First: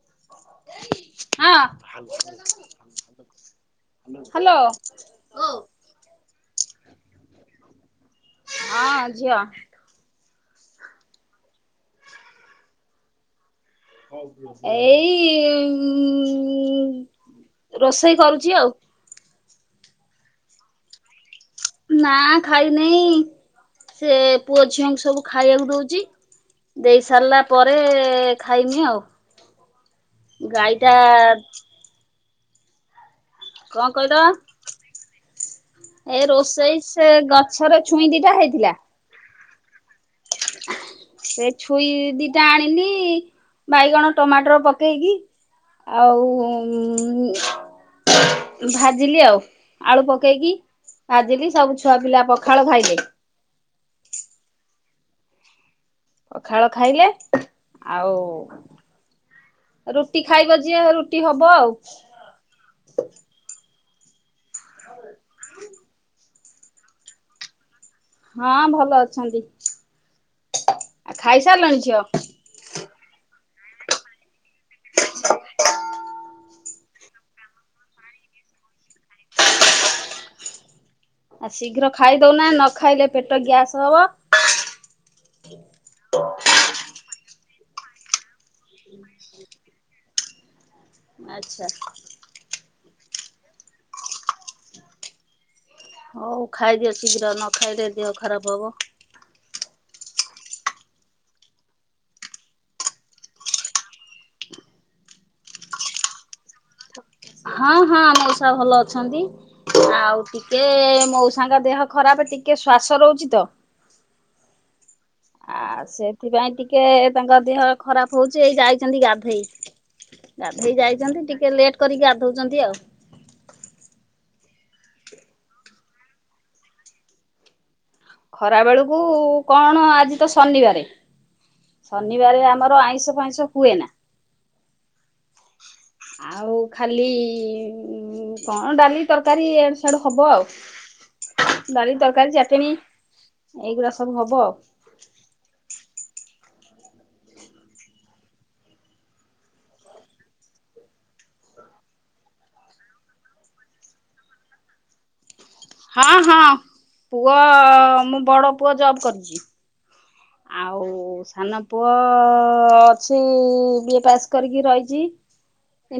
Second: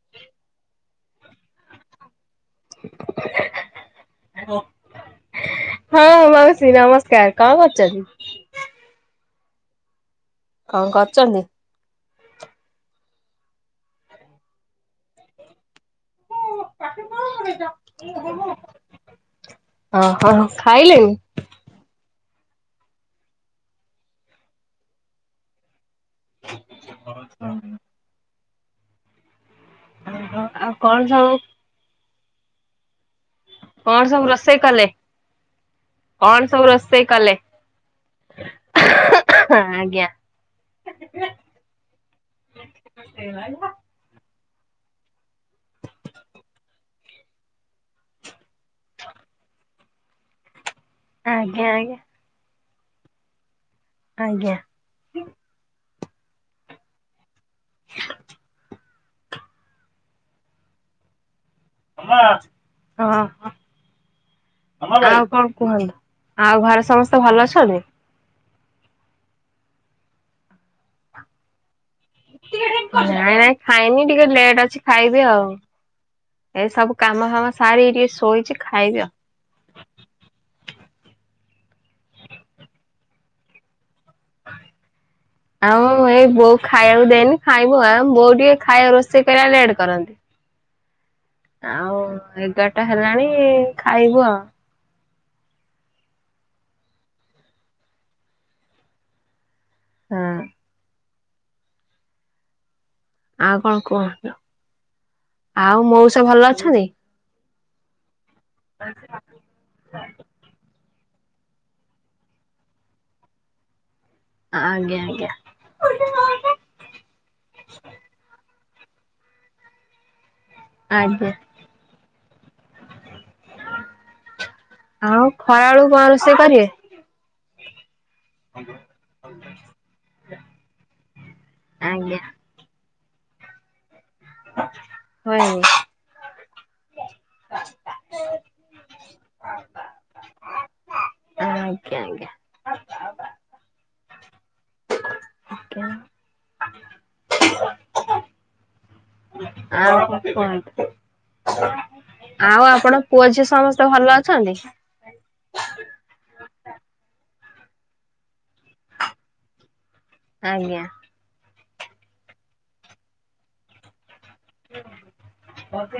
ହଁ। ହ୍ୟାଲୋ ହଁ ମାଉସୀ ନମସ୍କାର କଣ କରୁଚନ୍ତି? ହଁ ଝିଅ କରୁଛନ୍ତି? ଏଇ ରୋଷେଇ କରୁଛି ଆଉ। ଓହୋ ଖାଇଲେଣି ନା ଖାଇନେହି ସେ ପୁଅ ଝିଆଙ୍କୁ ସବୁ ଖାଇବାକୁ ଦଉଚି ଦେଇ ସାରିଲା ପରେ ଖାଇମି ଆଉ। ହଁ ଆଉ ଗାଈଟା କଣ ସବୁ କଣ କହିଲ? ସବୁ ରୋଷେଇ କଲେ? ଏ କଣ ସବୁ ରୋଷେଇ ସେ କଲେ? ଗଛର ଛୁଇଁ ଦିଟା ହେଇଥିଲା ହଁ, ସେ ଛୁଇ ଦିଟା ଆଣିଲି, ବାଇଗଣ, ଟମାଟର ପକେଇକି ଆଉ ଭାଜିଲି ଆଉ ଆଳୁ ପକେଇକି ଆଜିିଲ ବି ଆଜ୍ଞା ସବୁ ଛୁଆ ଆଜ୍ଞା ପିଲା ପଖ ସଖାଳ ଭାଇଲେ ଆଜ୍ଞା। ପଖାଳ ଖାଇଲେ। ଆଉ ରୁଟି ଖାଇବ ଯିଏ ରୁଟି ହ ହୁଭ ଆଉ। ହଁ ଆଉ କଣ କୁହନ୍ତୁ ଆଉ ଘରେ ସମସ୍ତେ ଭଲ ଅଛନ୍ତି। ହଁ ଭଲ ଅଛନ୍ତି। ଆଉ ଖାଇସାରିଲେଣି ଝିଅ। ନାଇଁ ନାଇଁ ଖାଇନି ଟିକେ ଲେଟ୍ ଅଛି ଖାଇବି ଆଉ। ଏସବୁ କାମ ଫାମ ସାର ଟିକେ ଶୋଇଛି ଖାଇବି। ଆ ଶୀଘ୍ର ଖାଇଦଉନା ନ ଖାଇଲେ ପେଟ ଗ୍ୟାସ୍ ହବ। ଆଉ ଏଇ ବୋଉ ଖାଇବାକୁ ଦେଇନି। ଖାଇବ ଆ ବୋଉ ଟିକେ ଖାଇବା ରୋଷେଇ କରିବାକୁ ଲେଟ କରନ୍ତି। ଆଚ୍ଛା ଆଉ ଏଗାରଟା ହେଲାଣି ଏ ଖାଇବୁ ଆ ହଉ ଖାଇଦିଅ ଶୀଘ୍ର ନ ଖାଇଲେ ଦେହ ଖରାପ ହବ ହୁଁ ଆଉ କଣ କୁହ ଆଉ ମଉସା ଭଲ ଅଛନ୍ତି ହଁ ହଁ ମଉଶ୍ ଭଲ ଅଛନ୍ତି ଆଉ ଟିକେଏ ମଉସାଙ୍କ ଦେହ ଖରାପ ଟିକେ ଶ୍ଵାସ ରହୁଛି ତ ଆଜ୍ଞା ଆଜ୍ଞା ଆ ସେଥିପାଇଁ ଟିକେ ତାଙ୍କ ଦେହ ଖରାପ ହଉଛି ଏଇ ଯାଇ ଯାଇଛନ୍ତି ଗାଧୋଇ ଗାଧେଇ ଯାଇଛନ୍ତି ଆଜ୍ଞା। ଟିକେ ଲେଟ୍ କରିକି ଗାଧଉଛନ୍ତି ଆଉ ଆଉ ଖରାଳୁ କୁ କଣ ରୋଷେଇ କରିବେ ଖରା ବେଳକୁ କଣ ଆଜି ତ ଶନିବାରେ ଆଜ୍ଞା। ଶନିବାରେ ଆମର ଆଇଁଷ ଆଇଁସ ହୁଏ ନା ଆଛା ହୋଏ ନି ଆଉ ଖାଲି କଣ ଡାଲି ତରକାରୀ ଇଆଡୁ ସିଆଡୁ ହବ ଆଉ ଡାଲି ଆଜ୍ଞା ଆଜ୍ଞା ତରକାରୀ ଚଟିନି୍ ଏଇଗୁଡା ସବୁ ହବ ଆଉ [inaudible] ଆଉ ଆପଣ ପୁଅ ଝିଅ ସମସ୍ତେ ଭଲ ଅଛନ୍ତି। ହଁ ହଁ ପୁଅ ମୁଁ ବଡ ପୁଅ ଜବ୍ କରିଛି। ଆଜ୍ଞା ଆଜ୍ଞା ଆଉ ସାନ୍ ପୁଅ ଅଛି ଇ ବିଏ ପାସ୍ କରିକି ରହିଛି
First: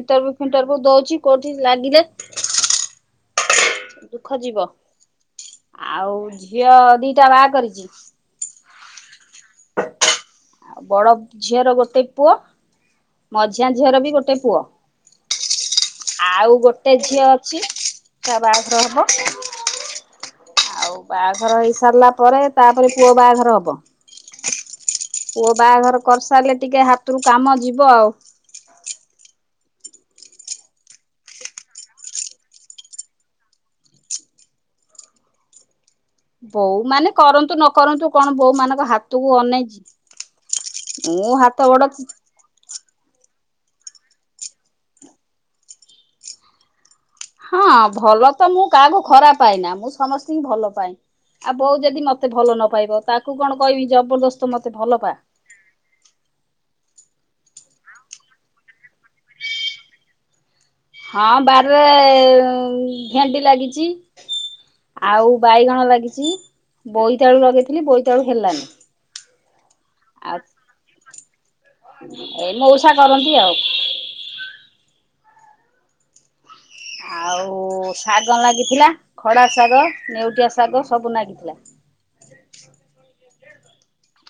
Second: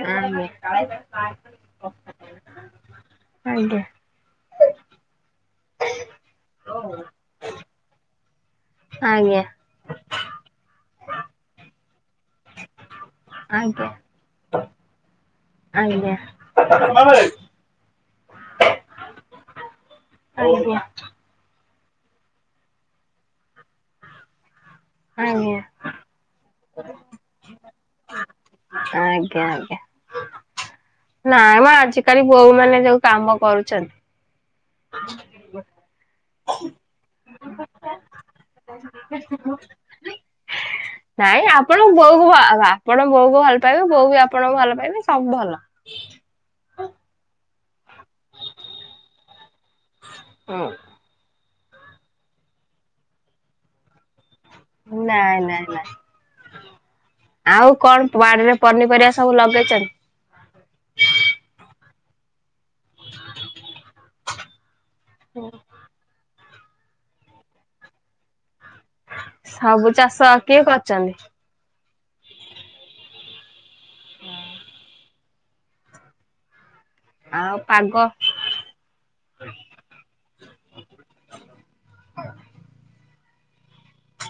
ଇଣ୍ଟର ଫିଟଭୁ ଦଉଛି କୋଉଠି ଲାଗିଲେ ଆଜ୍ଞା ଆଜ୍ଞା ଦୁଃଖ ଯିବ। ଆଉ ଝିଅ ଦିଟା ବାହା କରିଚି ଆଜ୍ଞା। ଆଉ ବଡ ଝିଅର ଗୋଟେ ପୁଅ। ମଝିଆ ଆଜ୍ଞା ଝିଅର ବି ଗୋଟେ ପୁଅ ଆଜ୍ଞା ଆଉ ଗୋଟେ ଝିଅ ଅଛି। ତା ବହାଘର ହେବ। ଆଜ୍ଞା ଆଉ ବାହାଘର ହେଇ ସୀ ସାରିଲା ପରେ ତାପରେ ପୁଅ ବାଆଘର ହବ। ପୁଅ ବାହାଘର କରିସାରିଲେ ଟିକେ ହାତରୁ କାମ ଯିବ ଆଉ। ନାଇ ମ ଆଜିକାଲି ବୋହୁ ମାନେ ଯୋଉ କାମ କରୁଛନ୍ତି ବୋଉ ମାନେ କରନ୍ତୁ ନ କରନ୍ତୁ କଣ ବୋହୁ ମାନକ୍ ମୁଁ ନାଇଁ ହାତ ଗୋଡ ଆପଣ ବୋଉକୁ ଆପଣ ବୋଉ କ ଭଲ ଭଲ ପାଇବେ ବୋଉ ବି ଆପଣ ଭଲ ପାଇବେ ସବୁ ଭଲ ହଁ। ଭଲ ତ ମୁଁ କାହାକୁ ଖରାପ ପାଏନା ମୁଁ ସମସ୍ତଙ୍କୁ ହୁଁ। ଭଲ ପାଏ। ଆଉ ବୋଉ ଯଦି ମତେ ଭଲ ନ ପାଇବ ତାକୁ କଣ କହିବି ଜବରଦସ୍ତ ମତେ ଭଲ ପା। ନାଇଁ ନାଇଁ ନାଇଁ ଆଉ କଣ ବାଡିରେ ପନିପରିବା ସବୁ ଲଗେଇଛନ୍ ହଁ ବାରିରେ ଭେଣ୍ଡି ଲାଗିଛି ଆଉ ବାଇଗଣ ଲାଗିଛି। ବୋଇତାଳୁ ଲଗେଇଥିଲି ବୋଇତାଳୁ ହେଲାନି ସବୁ ଚାଷ କିଏ କରିଛନ୍ତି। ଏଇ ମଉସା କରନ୍ତି ଆଉ। ହଁ। ଆଉ ଶାଗ ଲାଗିଥିଲା ଖଡା ଶାଗ ନେଉଟିଆ ଶାଗ ସବୁ ଲାଗିଥିଲା।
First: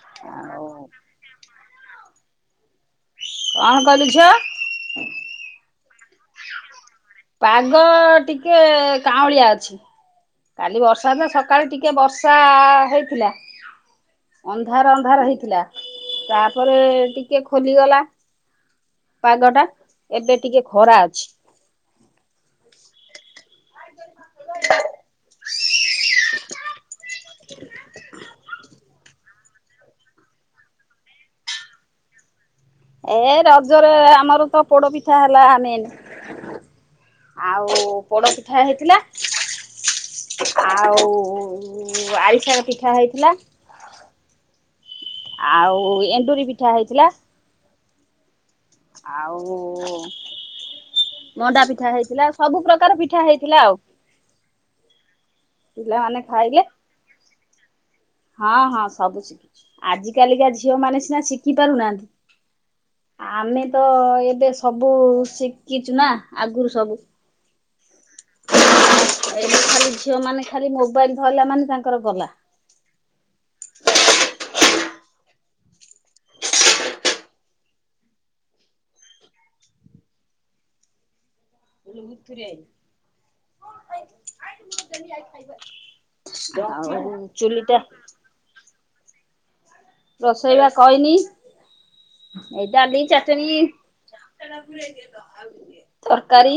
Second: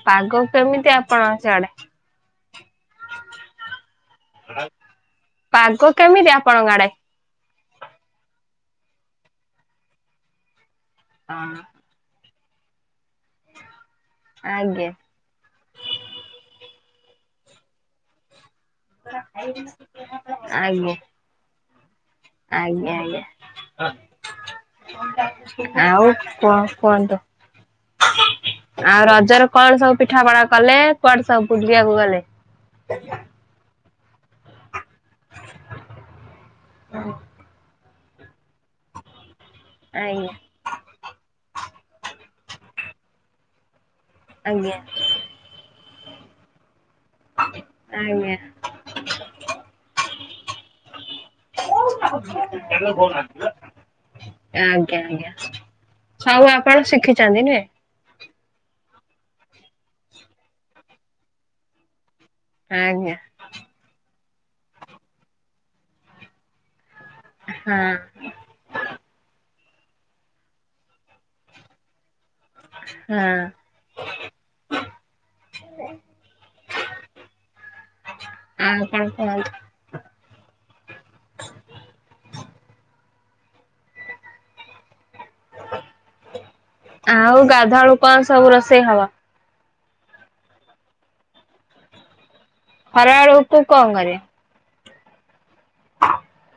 ପାଗ ଆଉ କେମିତି ଆପଣଙ୍କ ସେଆଡେ କଣ କଲୁ ଝିଅ? ପାଗ କେମିତି ଆପଣ ଗାଡା ପାଗ ଟିକେ କାଉଁଳିଆ ଅଛି- କାଲି ବର୍ଷା ତ ହଁ, ସକାଳେ ଟିକେ ବର୍ଷ- ସାହ- ଆଜ୍ଞା ଅନ୍ଧାର ଅନ୍ଧାର ହେଇଥିଲା ତାପରେ- ଟିକେ ଖୋଲିଗଲା- ପାଗ ଟା ଆଜ୍ଞା ଏବେ ଟିକେ ଖରା ଆଜ୍ଞା ଅଛି। ଆଜ୍ଞା ଆଉ କୁହ କୁହନ୍ତ- [inaudible] ଆଉ ରଜରେ କଣ ସବୁ ପିଠା ପଣା କଲେ କୁଆଡେ ସବୁ ବୁଲି ବାକୁ ଗଲେ- ଏ ରଜ- ଆମର ତ- ପୋଡ଼ ପିଠା ହେଲା ଆମେନ୍ ଆଉ- ପ- ପିଠା ହେଇଥିଲା ଆଜ୍ଞା ଆଉ ଆରିସାଣ ପିଠା ହେଇଥିଲା- ଆଜ୍ଞା- ଆଉ ଏଣ୍ଡୁରି ପିଠା ହେଇଥିଲା- ଆଜ୍ଞା ଆଉ ମଣ୍ଡା ପିଠା ହେଇଥିଲା ସବୁ ପ୍ରକାର ପିଠା ଆଜ୍ଞା। ହେଇଥିଲା ଆଉ- ଆଜ୍ଞା ଆଜ୍ଞା। ପିଲାମାନେେ ସବୁ ଖାଇଲେ। ଆପଣ [unintelligible] ହଁ ହଁ ସବୁ ଶିଖିଚି ଆଜିିକାଲିକା ଝିଅ ମାନେ ସିନା ଶିଖି ପାରୁନାହାନ୍ତି। ଆଜ୍ଞା ଆମେ ତ ଏବେ ସବୁ ଶି ଶିଖିଚୁ ନା ଆଗରୁ ସବୁ- ହଁ। ଏବେ ଖାଲି ଝିଅ ମାନେ ଖାଲି ମୋବାଇଲ ଧରିଲା ମାନେ ତାଙ୍କର ଗଲା। ହଁ ଆଉ କଣ କୁହନ୍ତୁ - [unintelligible] ଚୁଲି ଟା ସେ ନେବ। ରୋଷେଇ ବା କଇନି- ଖରା ବେଳକୁ କଣ କରିବେ- [unintelligible] ତରକାରୀ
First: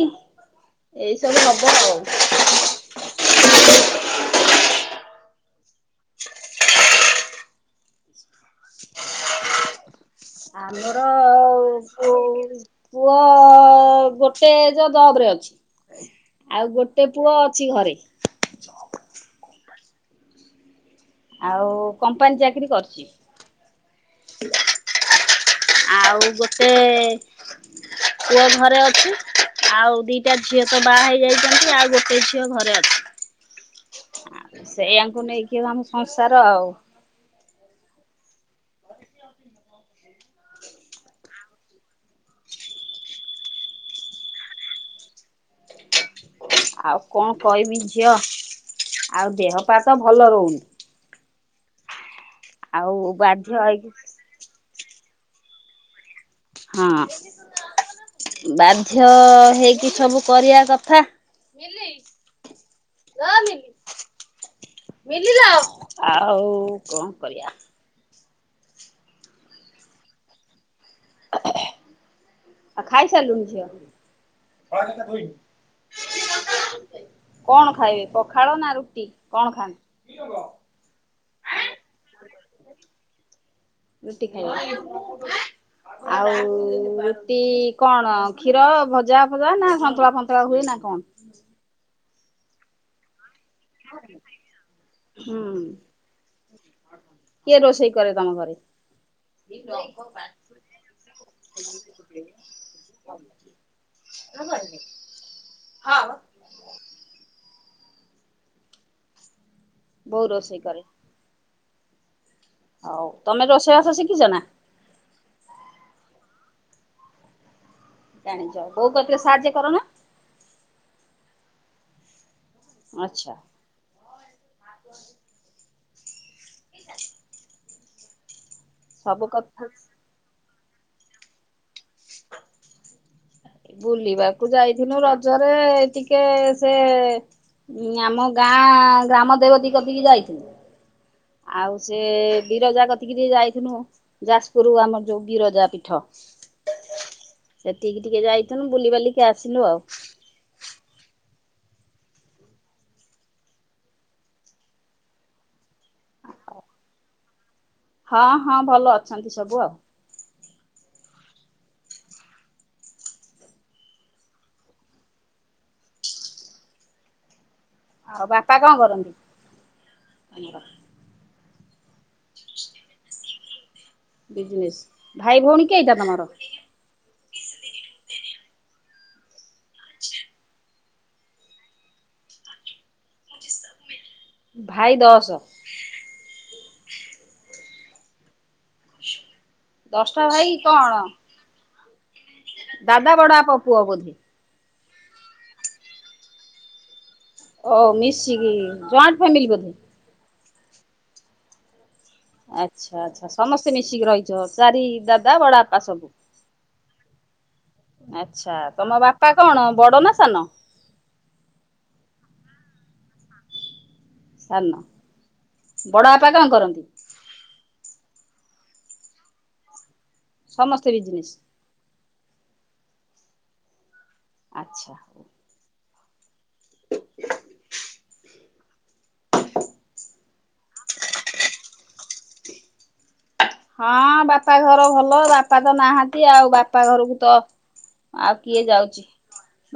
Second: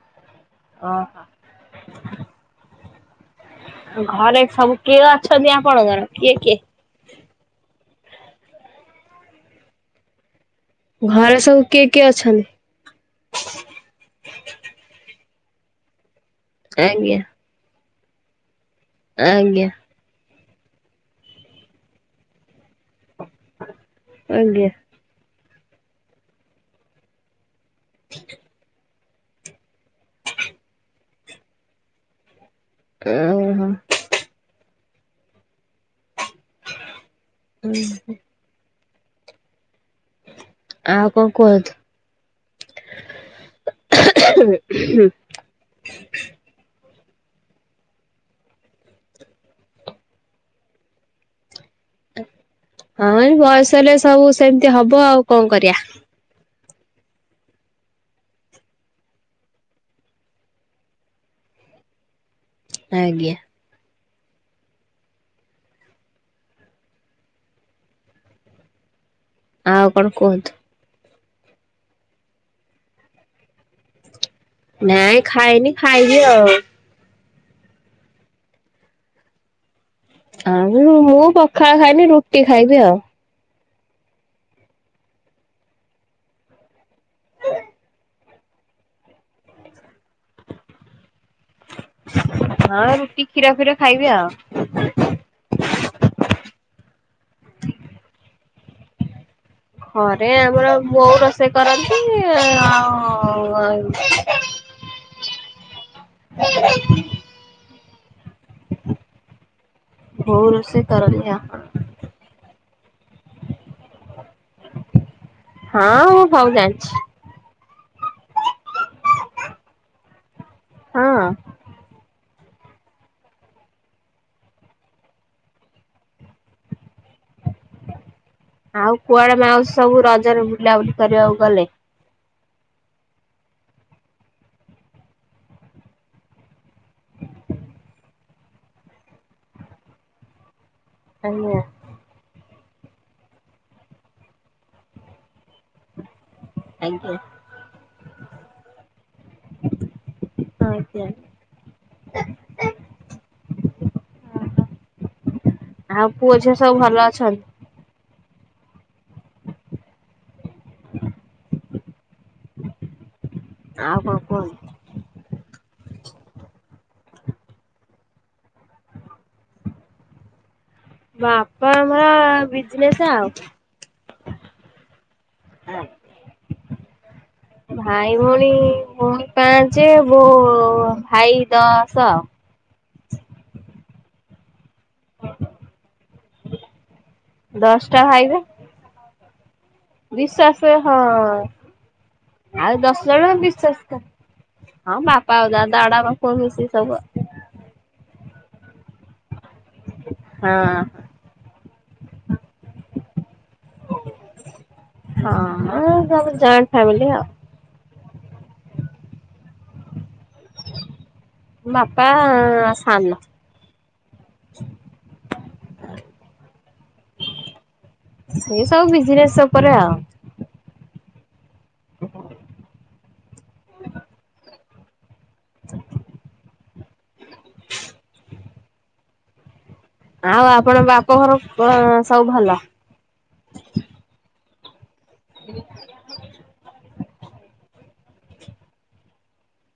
ଏଇ ଓହୋ ସବୁ ନବ ଆଉ [inaudible] ଘରେ ସବୁ କିଏ ଅଛନ୍ତି ଆପଣଙ୍କର କିଏ କିଏ- ଆମର ଘରେ ସବୁ କିଏ କିଏ ପୁ ଅଛନ୍ତି? ପୁଅ ଗୋଟେ ଯ ଜବ୍ ରେ ଅଛି। [inaudible] ଆଉ ଗୋଟେ ଆଜ୍ଞା ପୁଅ ଅଛି ଘରେ। [unintelligible] ଆଜ୍ଞା ଆଉ କମ୍ପାନୀ ଚାକିରୀ କରୁଚି। [inaudible] ଆଜ୍ଞା। ଆଉ ଗୋଟେ ପୁଅ ଘରେ ଅଛି। ଆଉ ଦିଟା ଝିଅ ତ ବାହା ହେଇଯାଇଛନ୍ତି ଆଉ ଗୋଟେ ଝି [unintelligible] ହଁ । ସେଇଆ ଙ୍କୁ ନେଇକି ଆମ ସଂସାର ଆଉ- ହୁଁ [unintelligible] ଆଉ କଣ କୁହନ୍ତୁ। ଆଉ କଣ କହିବି ଝିଅ ଆଉ ଦେହପାତ ଭଲ ରହୁନି। ଆଉ ହଁ ଏଇ ବାଧ୍ୟ ବୟସ ହେଇକି ହେଲେ ସବୁ ସେମି ଏମିତି ହବ ଆଉ କଣ କରିବା। ହଁ ବାଧ୍ୟ ହେଇକି ସବୁ କରିବା କଥା। ଆଜ୍ଞା। ମିଲା ଆଉ ଆଉ କଣ କରିବା। ଆଉ କଣ କୁହନ୍ତୁ। ଆଉ ଖାଇସାରିଲୁଣି ଝିଅ। ନାଇଁ ଖାଇନି ଖାଇବି ଆଉ। କଣ ଖାଇବେ ପଖାଳ ନା ରୁଟି କଣ ଖାନ୍ତି। ଆଉ ମୁଁ ପଖାଳ ଖାଇନି ରୁଟି ଖାଇବି ଆଉ। ରୁଟି ଖାଇବା ଆଉ ରୁଟି କଣ କ୍ଷୀର ଭଜା ଫଜା ନା ସନ୍ତୁଳା ଫନ୍ତୁଳା ହୁଏ ନା କଣ। ହଁ ରୁଟି କ୍ଷୀର ଫିର ଖାଇବି ଆଉ। ହୁଁ କିଏ ରୋଷେଇ କରେ ତମ ଘରେ। ହରେ ଆମର ବୋଉ ରୋଷେଇ କରନ୍ତି ଆଉ ହଁ। [inaudible] ବୋଉ ହଉ କରେ ରୋଷେଇ କରନ୍ତିି। ହଉ ତମେ ରୋଷେଇବାସ ଶିଖିଛ ନା। ଥାଉଜ ଜାଣିଛ ବୋଉ କେ ସାହାଯ୍ୟ କରନ। ହଁ। ଆଚ୍ଛା। [inaudible] [inaudible] ଆଉ ସବୁ କୁଆଡେ କଥା ମାଉସ ସବୁ ରଜରେ ଲଉଲି କରିରେ ଗଲେ। [inaudible] ବୁଲିବାକୁ ଯାଇଥିଲୁ ରଜରେ ଟିକେ ସେ ଆମ ଗାଁ ଗ୍ରାମ ଦେବ ଦୀକ ଟକେ ଯାଇଥିଲୁ। ଆଜ୍ଞା। ଆଉ ସେ ବିରଜା କତିକି ଟ ଯାଇଥଥିଲୁ ଯାଜପୁରରୁ ଆମର ଯୋଉ ବିରଜା ପୀଠ ଆଜ୍ଞା ସେଠିକି ଟିକେ ଯାଇଥଥିଲୁ ବୁଲିିବାଲିକି ଆସିଲୁ ଆଉ। [inaudible] ଆଉ ପୁଅ ଝିଅ ସବୁ ଭଲ ଅଛନ୍ତି। ହଁ ହଁ ଭଲ ଅଛନ୍ତି ସବୁ ଆଉ। [inaudible] ଆଉ କଣ କୁହ। ଆଉ ବାପା କଣ କରନ୍ତି ଆମର ବାପା ଆମର ବିଜନେସ୍ ଆଉ। ବିଜନେ ଭାଇ ଭଉଣୀ କି ଏଇଟା ତମର। ଭାଇ ଭଉଣୀ ଭଉଣୀ ପାଞ୍ଚ ବୋ ଭାଇ ଦଶ ଆଉ। ଭାଇ ଦଶ। ଦଶଟା ଖାଇବେ। ଦଶଟା ବିଶ ଭାଇ ଚାସେ କଣ ହଁ- ଆଉ ଦଶ ଦାଦା ଜଣ ବଡଆ ପ ବିଶ୍ଵାସ ପୁଅ କର ବୋଧି- ହଁ ବାପା ହଉ ଦଡା ବାଖ ଖୁସି ସବୁ- ହଉ ମିଶିକି ଜଏଣ୍ଟ ଫ୍ୟାମିଲି ବୋଧେ- ହଁ- ଆଚ୍ଛା ଆଚ୍ଛା ସମସ୍ତେ ମିଶିକି ରହିଛ ଚାରି ଦାଦା ବଡ ବାପା ସବୁ- ଆ- ଅଚ୍ଛା ତମ ବାପା କଣ ବଡ ନା- ସାନ- ପ ଆସାନ- ସାର ନ ବଡ ବାପା କଣ କରନ୍ତି- ସେ ସବୁ ବିଜନେସ ଉପରେ ଆଉ- ସମସ୍ତେ ବିଜନିସ୍- [inaudible] ଆଚ୍ଛା ଆଉ ଆପଣ ବାପ ଘର ସବୁ ଭଲ- ହଁ ବାପାଘର ଭଲ- ଭଲ ବାପା ତ ନାହାନ୍ତି ଆଉ ବାପା ଘରକୁ- ତ ଆଉ କିଏ ଯାଉଛି-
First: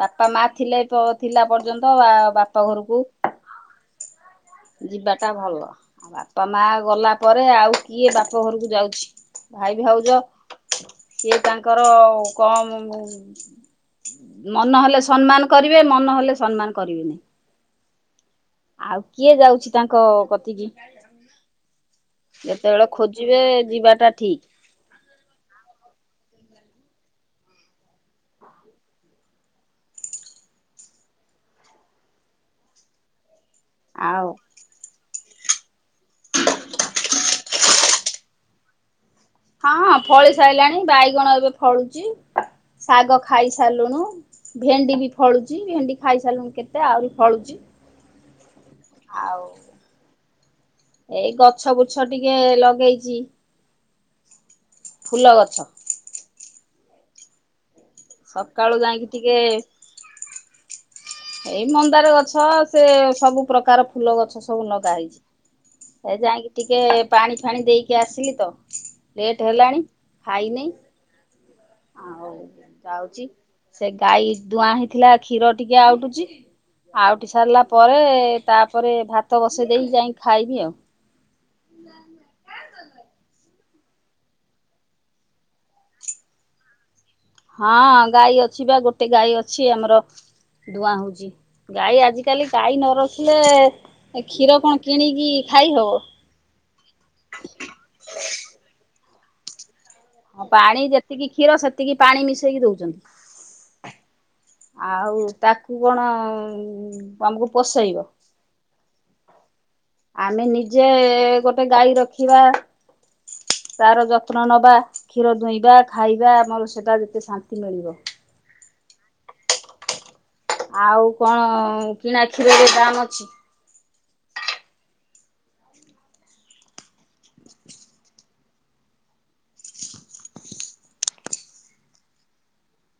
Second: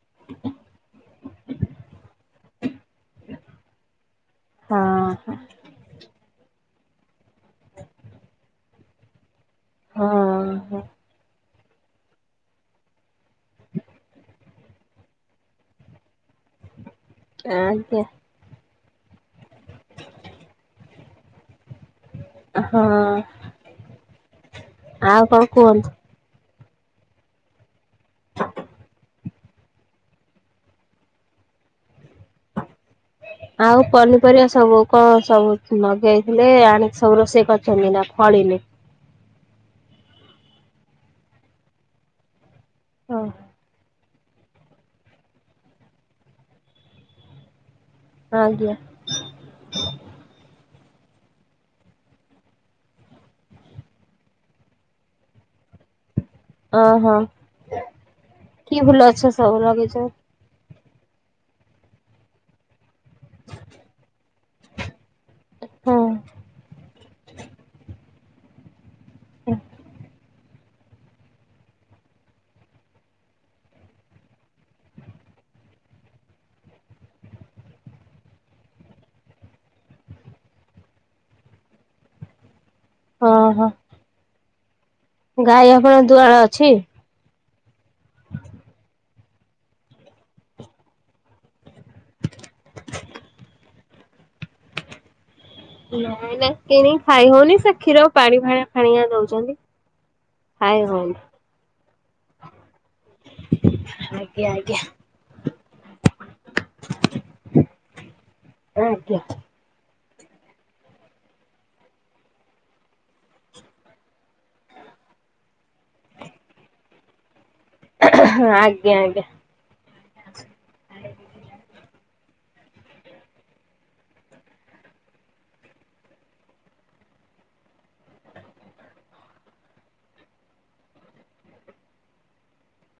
ବାପା ମା ଥିଲେ ଥିଲା ପର୍ଯ୍ୟନ୍ତ ଆ ବାପା- ତ ଘରକୁ- ଯିବା ଟା ହଁ ଭଲ ଆବା- ବାପା ମା ଗଲା ପରେ ଆଉ କିଏ ବାପା- ସହୋହରକୁ ଯାଉଛି- ଭାଇ ବି ହଉଛ ହଁ କିଏ- ତାଙ୍କର କ ମନ ହେଲେ ସମ୍ମାନ କରିବେ ମନ ହେଲେ ସମ୍ମାନ- କରିବେନି ଆ ଆଜ୍ଞା- ଆଉ କିଏ ଯାଉଛି ତାଙ୍କ କତି କିି- ଏତ ହଁ। ହେଳ- ଖୋଜିବେ ଯିବାଟା ଠିକ- ଆଉ କଣ କୁହନ୍ତୁ? ଆଉ ଆଉ ପନିପରିବା ସବୁ କଣ- ସ ମଗେଇଥିଲେ ଆ ସର ସେ କରି ଅଛନ୍ତି ନା ଖଆଳିିଲେ- ହଁଁ ଫଳି ସାରିଲାଣି ବାଇଗଣ ଏବେ ଫଳୁଛି- ଶାଗ ହଁ ଖାଇ ସାରିଲୁଣିୁ- ଭେଣ୍ଡି ବି ଫଳୁଛି ଭେଣ୍ଡି ଖାଇ ସାରିଲୁ ମୁ କେତେ ଆହୁରି ଫଳୁଛି- ଆଜ୍ଞା ଆଉ ଏଇ ଗଛ ବୁଚଛ ଟିକେ ଲଗେଇଛି- ଫୁଲ ଗଛ ଓ ହୋ ସକାଳୁ କି ଯାଇକି ଫୁଲ ଅଛ ଟିକେ ସବୁ ଲଗେଇଛ? ଏଇ ମନ୍ଦାର ଗଛ ସେ ସବୁ ପ୍ରକାର ଫୁଲ ଗଛ ସବୁ ଲଗା ହେଇଛି। ହଁ ହେ ଯାଇକି ଟିକେ ପାଣି ଫାଣି ଦେଇକି ଆସିଲି ତ ଲେଟ୍ ହେଲାଣି ଖାଇନେଇ ଆଉ ଯାଉଚି ସେ ଗାଈ ଦୁଆଁ ହେଇଥିଲା କ୍ଷୀର ଟିକେ ଆଉଟୁଛି ଆଉଟି ସାରିଲା ପରେ ତାପରେ ଭାତ ବସେଇ ଦେଇ ଯାଇ ଖାଇବି ଆଉ। ହଁ ହଁ ଗାଈ ଆପଣ ଦୁଆଳ ଅଛି ହଁ ଗାଈ ଅଛି ବା ଗୋଟେ ଗାଈ ଅଛି ଆମର ଦୁଆଁ ହଉଛି ଗାଈ ଆଜିକାଲି ଗାଈ ନ ରଖିଲେ କ୍ଷୀର କଣ କିଣିକି ଖାଇ ହବ? ନାଇଁ ନାଇଁ କିଣିକି ଖାଇ ହଉନି ସେ କ୍ଷୀରକୁ ପାଣି ଭାଣିଆ ଖଣିଆ ଦଉ ଚନ୍ତି ପାଣି ଯେତିକି କ୍ଷୀର ସେତିକି ପାଣି ମିଶେଇକି ଦଉଛନ୍ତି ଆଜ୍ଞା ଆଜ୍ଞା ଆଉ ତାକୁ କଣ ତମକୁ ପୋଷେଇବ। [inaudible] ଆମେ ନିଜେ ଗୋଟେ ଗାଈ ରଖିବା ତାର ଯତ୍ନ ନବା କ୍ଷୀର ଦୁଇଁବା ଖାଇବା ଆମର ସେଟା ଯେତେ ଶା ମିଳିବ ଆଜ୍ଞା ଆଜ୍ଞା ଆଉ କଣ କିଣା କ୍ଷୀରରେ ଦାମ୍ ଅଛି।